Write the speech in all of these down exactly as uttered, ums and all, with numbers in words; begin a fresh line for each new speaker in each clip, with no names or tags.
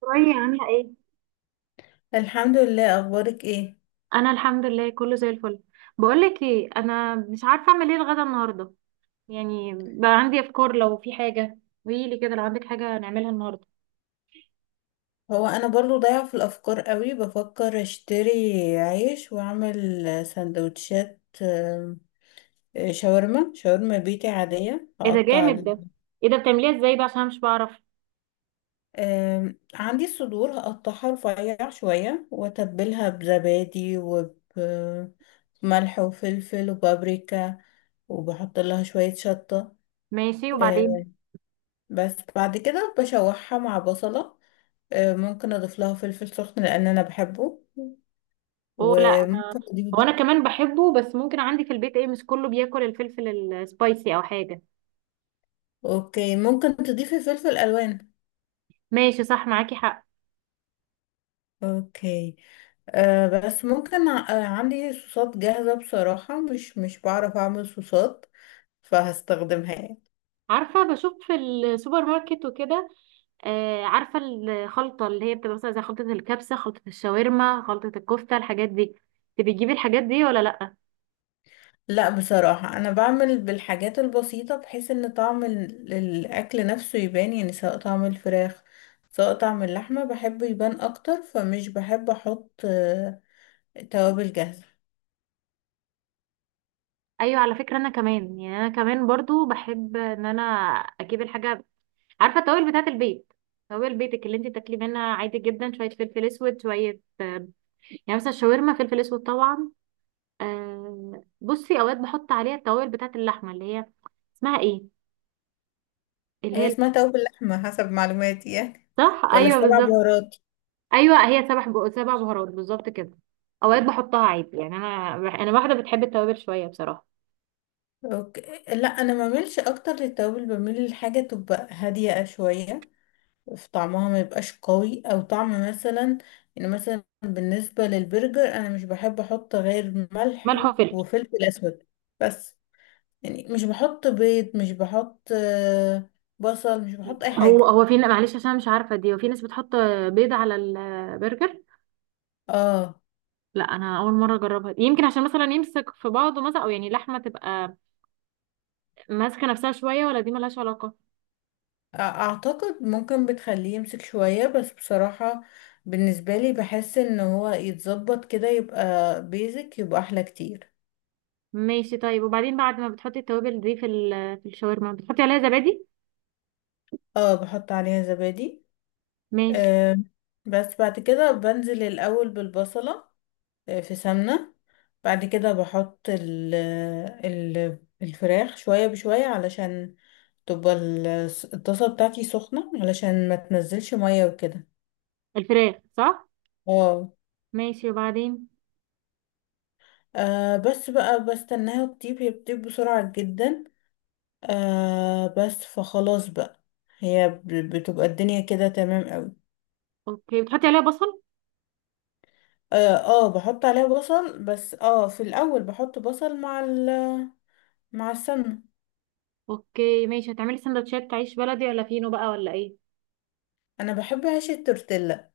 شوية عاملة ايه؟
الحمد لله، اخبارك ايه؟
أنا الحمد لله كله زي الفل. بقولك ايه، أنا مش عارفة أعمل ايه الغدا النهاردة. يعني بقى عندي أفكار، لو في حاجة قوليلي كده، لو عندك حاجة نعملها النهاردة.
هو انا برضو ضايعه في الافكار قوي. بفكر اشتري عيش واعمل سندوتشات، آم، شاورما شاورما بيتي عاديه.
ايه ده
هقطع
جامد
ال-
ده! ايه ده، بتعمليها ازاي بقى؟ عشان أنا مش بعرف.
آم، عندي صدور هقطعها رفيع شويه، واتبلها بزبادي وبملح وفلفل وبابريكا، وبحط لها شويه شطه.
ماشي، وبعدين؟
آم، بس بعد كده بشوحها مع بصله. آم، ممكن اضيف لها فلفل سخن لان انا بحبه.
اوه لا، أنا،
وممكن
هو
تضيفي.
أنا كمان بحبه، بس ممكن عندي في البيت ايه، مش كله بياكل الفلفل السبايسي أو حاجة.
اوكي، ممكن تضيفي فلفل الوان.
ماشي، صح، معاكي حق.
اوكي. آه بس ممكن ع- آه عندي صوصات جاهزة. بصراحة مش مش بعرف اعمل صوصات، فهستخدمها يعني.
عارفة، بشوف في السوبر ماركت وكده. آه، عارفة الخلطة اللي هي بتبقى مثلا زي خلطة الكبسة، خلطة الشاورما، خلطة الكفتة، الحاجات دي، انت بتجيبي الحاجات دي ولا لأ؟
لا، بصراحة انا بعمل بالحاجات البسيطة، بحيث ان طعم ال- الاكل نفسه يبان، يعني سواء طعم الفراخ سواء طعم اللحمة بحبه يبان اكتر، فمش بحب احط آه توابل جاهزة.
ايوه، على فكرة انا كمان يعني انا كمان برضو بحب ان انا اجيب الحاجة. عارفة التوابل بتاعة البيت، توابل بيتك اللي انت تاكلي منها عادي جدا، شوية فلفل اسود، شوية، آه، يعني مثلا الشاورما فلفل اسود طبعا. آه، بصي اوقات بحط عليها التوابل بتاعة اللحمة اللي هي اسمها ايه، اللي
هي
هي...
اسمها توابل لحمة حسب معلوماتي يعني،
صح،
ولا
ايوه
السبع
بالظبط.
بهارات.
ايوه هي سبع بق- سبع بهارات بالظبط كده. اوقات بحطها عادي، يعني انا، انا واحده بتحب التوابل شويه بصراحه.
اوكي. لا انا ما بعملش اكتر للتوابل، بميل لحاجه تبقى هاديه شويه في طعمها، ما يبقاش قوي او طعم مثلا. يعني مثلا بالنسبه للبرجر، انا مش بحب احط غير ملح
ملح وفلفل.
وفلفل اسود بس. يعني مش بحط بيض، مش بحط آه، بصل، مش بحط اي
هو
حاجه.
هو في، معلش عشان مش عارفه دي، وفي ناس بتحط بيض على البرجر.
اه.
لا انا اول مره اجربها دي. يمكن عشان مثلا يمسك في بعضه مثلا، او يعني اللحمه تبقى ماسكه نفسها شويه، ولا دي ملهاش علاقه؟
أ- اعتقد ممكن بتخليه يمسك شويه، بس بصراحه بالنسبه لي بحس ان هو يتظبط كده يبقى بيزك، يبقى احلى كتير.
ماشي طيب، وبعدين بعد ما بتحطي التوابل دي في ال- في الشاورما، بتحطي عليها زبادي؟
اه، بحط عليها زبادي.
ماشي.
آه، بس بعد كده بنزل الأول بالبصلة. آه في سمنة. بعد كده بحط ال ال الفراخ شوية بشوية، علشان تبقى ال- الطاسة بتاعتي سخنة، علشان ما تنزلش مية وكده.
الفراخ، صح.
اه.
ماشي، وبعدين؟
آه، بس بقى بستناها تطيب، هي بتطيب بسرعة جدا. آه، بس فخلاص بقى، هي ب- بتبقى الدنيا كده تمام أوي.
اوكي، بتحطي عليها بصل.
اه، آه، بحط عليها بصل. بس اه في الاول بحط بصل مع ال مع السمنه.
اوكي ماشي، هتعملي سندوتشات عيش بلدي ولا فينو بقى ولا ايه؟
انا بحب عيش التورتيلا.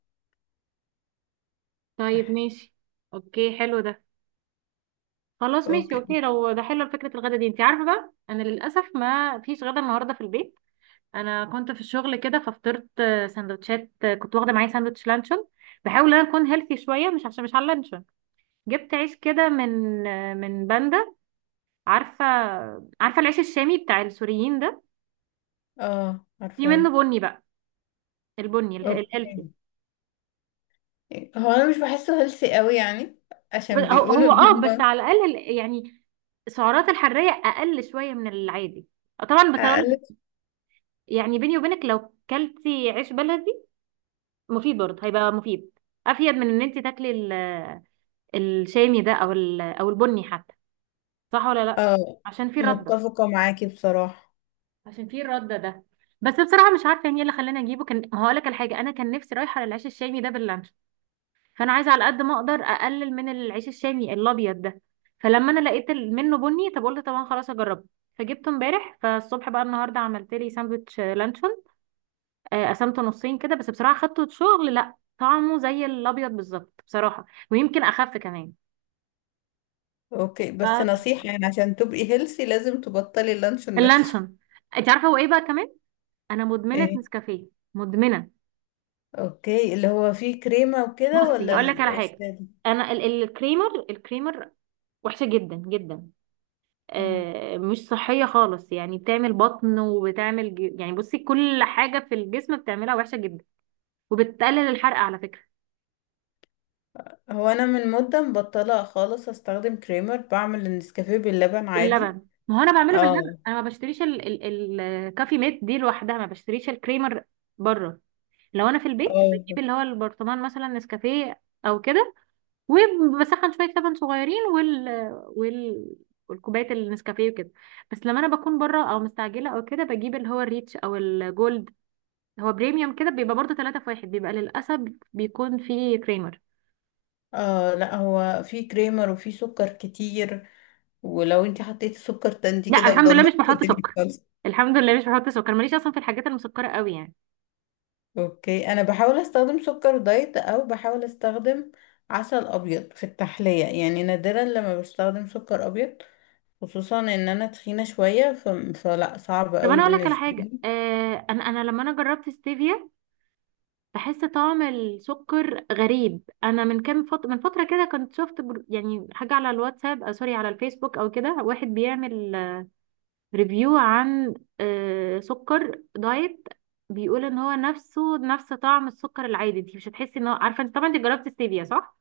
طيب
صح.
ماشي. اوكي حلو ده. خلاص ماشي،
اوكي.
اوكي، لو ده حلو فكرة الغدا دي. انت عارفة بقى، انا للأسف ما فيش غدا النهاردة في البيت. انا كنت في الشغل كده، ففطرت آه، سندوتشات، آه، كنت واخدة معايا سندوتش لانشون. بحاول ان انا اكون هيلثي شوية، مش عشان مش على اللانشون. جبت عيش كده من، آه، من باندا. عارفة، عارفة العيش الشامي بتاع السوريين ده؟
اه،
في منه
عارفاه.
بني بقى، البني اله- الهيلثي.
اوكي. هو انا مش بحسه هيلثي قوي يعني،
ب-
عشان
هو
بيقولوا
هو اه،
ان
بس
هم
على الاقل ال- يعني السعرات الحراريه اقل شويه من العادي. آه، طبعا بتقول،
اقلل.
يعني بيني وبينك لو كلتي عيش بلدي مفيد برضه، هيبقى مفيد، افيد من ان انت تاكلي ال- الشامي ده، او ال- او البني حتى، صح ولا لا؟
اه،
عشان في رده.
متفقه معاكي بصراحه.
عشان في الرده ده. بس بصراحه مش عارفه يعني ايه اللي خلاني اجيبه. كان هقول لك الحاجه، انا كان نفسي رايحه للعيش الشامي ده، فانا عايزه على قد ما اقدر اقلل من العيش الشامي الابيض ده. فلما انا لقيت ال- منه بني، طب قلت طبعا خلاص اجربه. فجبته امبارح، فالصبح بقى النهارده عملت لي ساندوتش لانشون. آه، قسمته نصين كده. بس بصراحه خدته شغل، لا طعمه زي الابيض بالظبط بصراحه، ويمكن اخف كمان.
اوكي، بس
ف-
نصيحه يعني، عشان تبقي هيلثي لازم تبطلي اللانشون نفسه.
اللانشون. انت عارفه هو ايه بقى كمان؟ انا مدمنه
ايه.
نسكافيه. مدمنه.
اوكي، اللي هو فيه كريمه وكده،
بصي
ولا
هقول لك على حاجه،
الساده؟
انا ال- الكريمر الكريمر وحشه جدا جدا. آه، مش صحية خالص، يعني بتعمل بطن، وبتعمل ج... يعني بصي كل حاجة في الجسم بتعملها وحشة جدا، وبتقلل الحرق على فكرة.
هو انا من مده مبطله خالص استخدم كريمر، بعمل النسكافيه باللبن عادي.
اللبن، ما هو انا بعمله باللبن،
اه.
انا ما بشتريش ال... ال... الكافي ميت دي لوحدها، ما بشتريش الكريمر بره. لو انا في البيت بجيب
اه.
اللي هو البرطمان مثلا نسكافيه او كده، وبسخن شوية لبن صغيرين وال وال والكوباية النسكافيه وكده. بس لما انا بكون بره او مستعجله او كده، بجيب اللي هو الريتش او الجولد، هو بريميوم كده بيبقى برضه ثلاثة في واحد، بيبقى للاسف بيكون فيه كريمر.
اه، لا هو في كريمر وفي سكر كتير، ولو انت حطيتي سكر تاني
لا
كده
الحمد لله مش
ودمرت
بحط
الدنيا
سكر،
خالص.
الحمد لله مش بحط سكر، ماليش اصلا في الحاجات المسكره قوي يعني.
اوكي، انا بحاول استخدم سكر دايت، او بحاول استخدم عسل ابيض في التحليه. يعني نادرا لما بستخدم سكر ابيض، خصوصا ان انا تخينه شويه، ف... فلا صعب
طب
قوي
انا اقول لك على
بالنسبه
حاجه،
لي.
آه انا انا لما انا جربت ستيفيا بحس طعم السكر غريب. انا من كام فتره من فتره كده كنت شفت بر- يعني حاجه على الواتساب، آه سوري، على الفيسبوك او كده، واحد بيعمل آه، ريفيو عن آه سكر دايت، بيقول ان هو نفسه نفس طعم السكر العادي، انت مش هتحسي ان هو، عارفه انت طبعا انت جربت ستيفيا صح؟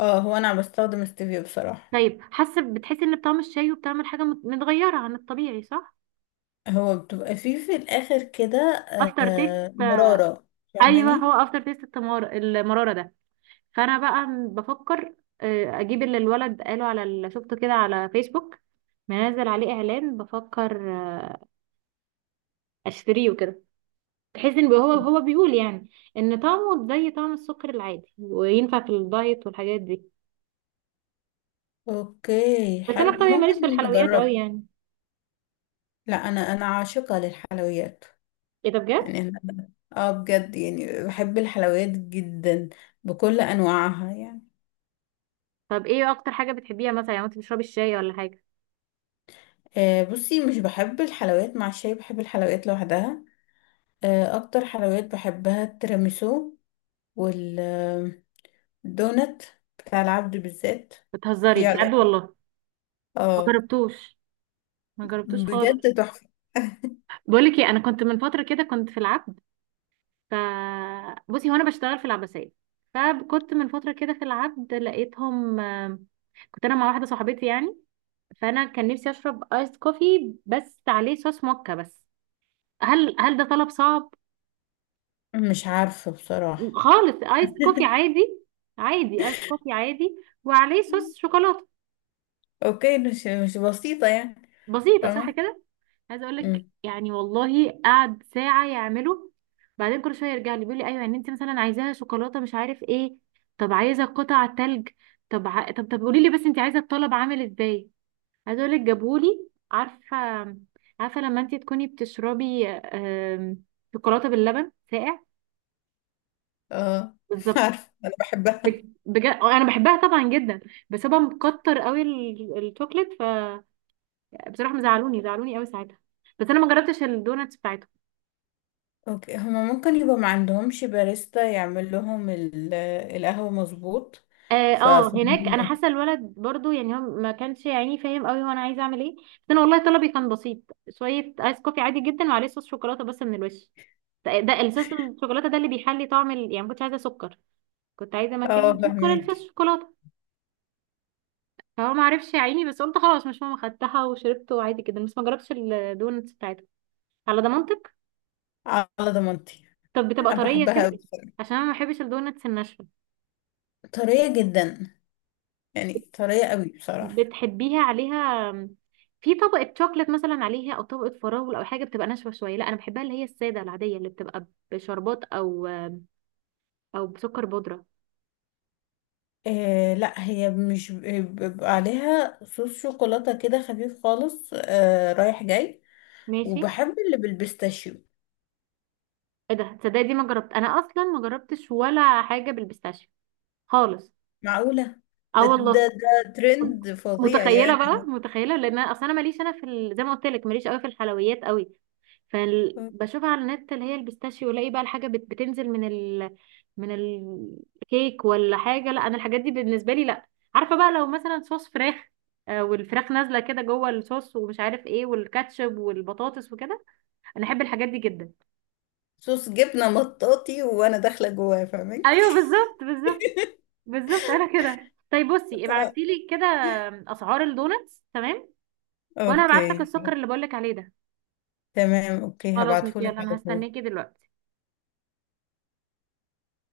اه، هو انا بستخدم ستيفيا بصراحه.
طيب حاسه، بتحسي ان بطعم الشاي وبتعمل حاجه مت- متغيره عن الطبيعي صح؟
هو بتبقى فيه في الآخر كده.
افتر
آه،
تيست، آه،
مرارة،
ايوه، هو
فاهماني.
افتر تيست التمار المراره ده. فانا بقى م- بفكر، آه، اجيب اللي الولد قاله، على اللي شفته كده على فيسبوك منزل عليه اعلان، بفكر آه، اشتريه وكده. تحس ان هو هو بيقول يعني ان طعمه زي طعم السكر العادي، وينفع في الدايت والحاجات دي.
اوكي،
بس انا
حلو،
في طبيعي
ممكن
ماليش في الحلويات قوي
نجرب.
يعني.
لا، انا انا عاشقة للحلويات.
ايه ده بجد!
يعني أنا- اه بجد، يعني بحب الحلويات جدا بكل انواعها يعني.
طب ايه اكتر حاجه بتحبيها مثلا يعني، انت بتشربي الشاي ولا حاجه؟
آه، بصي، مش بحب الحلويات مع الشاي، بحب الحلويات لوحدها. آه، اكتر حلويات بحبها التيراميسو، والدونت بتاع العبد بالذات.
بتهزري
في
بجد
علاقة.
والله! ما
اه،
جربتوش، ما جربتوش خالص.
بجد تحفة.
بقول لك ايه، انا كنت من فتره كده، كنت في العبد. ف... بصي هو انا بشتغل في العباسيه، فكنت من فتره كده في العبد لقيتهم، آم، كنت انا مع واحده صاحبتي يعني. فانا كان نفسي اشرب ايس كوفي بس عليه صوص موكا بس. هل هل ده طلب صعب؟
مش عارفة بصراحة.
خالص ايس كوفي عادي، عادي ايس كوفي عادي، وعليه صوص شوكولاته.
اوكي، مش مش بسيطة يعني.
بسيطه صح
فاهمة.
كده. عايزه اقول لك
أمم.
يعني، والله قعد ساعه يعمله. بعدين كل شويه يرجع لي بيقول لي ايوه، يعني انت مثلا عايزاها شوكولاته مش عارف ايه، طب عايزه قطع تلج، طب ع... طب طب قولي لي بس انت عايزه الطلب عامل ازاي. عايزه اقول لك جابهولي، عارفه، عارفه لما انت تكوني بتشربي، آم، شوكولاته باللبن ساقع؟
اه
بالظبط.
عارفة انا بحبها.
بج- بجد انا بحبها طبعا جدا، بس هو مكتر قوي ال- الشوكليت. فبصراحه مزعلوني زعلوني قوي ساعتها. بس انا ما جربتش الدوناتس.
اوكي، هما ممكن يبقى ما عندهمش باريستا يعمل لهم ال- القهوة مظبوط.
اه، آه، هناك انا
ففهمك.
حاسه الولد برضو يعني هو ما كانش يعني فاهم قوي هو انا عايزه اعمل ايه. بس انا والله طلبي كان بسيط، شويه ايس كوفي عادي جدا وعليه صوص شوكولاته بس من الوش. ده ده الصوص الشوكولاته ده اللي بيحلي طعم ال... يعني ما كنتش عايزه سكر، كنت عايزه
اه،
مكان سكر الفص
فهمك.
شوكولاته. فهو ما عرفش يا عيني، بس قلت خلاص مش مهم، خدتها وشربته عادي جدا، بس ما جربتش الدونتس بتاعتها. على ضمانتك؟
على ضمانتي.
طب بتبقى
انا
طريه
بحبها
كده؟
قوي.
عشان انا ما بحبش الدونتس الناشفه.
طرية جدا، يعني طرية قوي بصراحة.
بتحبيها عليها في طبقة شوكليت مثلا، عليها او طبقة فراولة او حاجة بتبقى ناشفة شوية؟ لا انا بحبها اللي هي السادة العادية اللي بتبقى بشربات، او او بسكر بودرة.
إيه، لا هي مش بيبقى عليها صوص شوكولاتة كده خفيف خالص، آه رايح جاي.
ماشي.
وبحب اللي بالبيستاشيو.
ايه ده، تصدقي دي ما جربت، انا اصلا ما جربتش ولا حاجة بالبيستاشيو خالص.
معقولة.
اه
ده ده
والله.
ده ترند فظيع
متخيلة بقى،
يعني.
متخيلة، لان انا اصلا انا ماليش انا في ال... زي ما قلت لك ماليش قوي في الحلويات قوي. فبشوفها على النت اللي هي البيستاشيو، الاقي بقى الحاجه بت- بتنزل من ال من الكيك ولا حاجه، لا انا الحاجات دي بالنسبه لي لا. عارفه بقى لو مثلا صوص فراخ، آه، والفراخ نازله كده جوه الصوص ومش عارف ايه، والكاتشب والبطاطس وكده، انا احب الحاجات دي جدا.
صوص جبنة مطاطي وانا داخلة جواه، فاهمك.
ايوه بالظبط، بالظبط، بالظبط. انا كده. طيب بصي، ابعتي
آه.
لي كده اسعار الدونتس تمام، وانا هبعت لك
اوكي.
السكر اللي بقول لك عليه ده.
تمام، اوكي،
خلاص ماشي،
هبعتهولك
يلا انا
على طول.
هستناكي دلوقتي.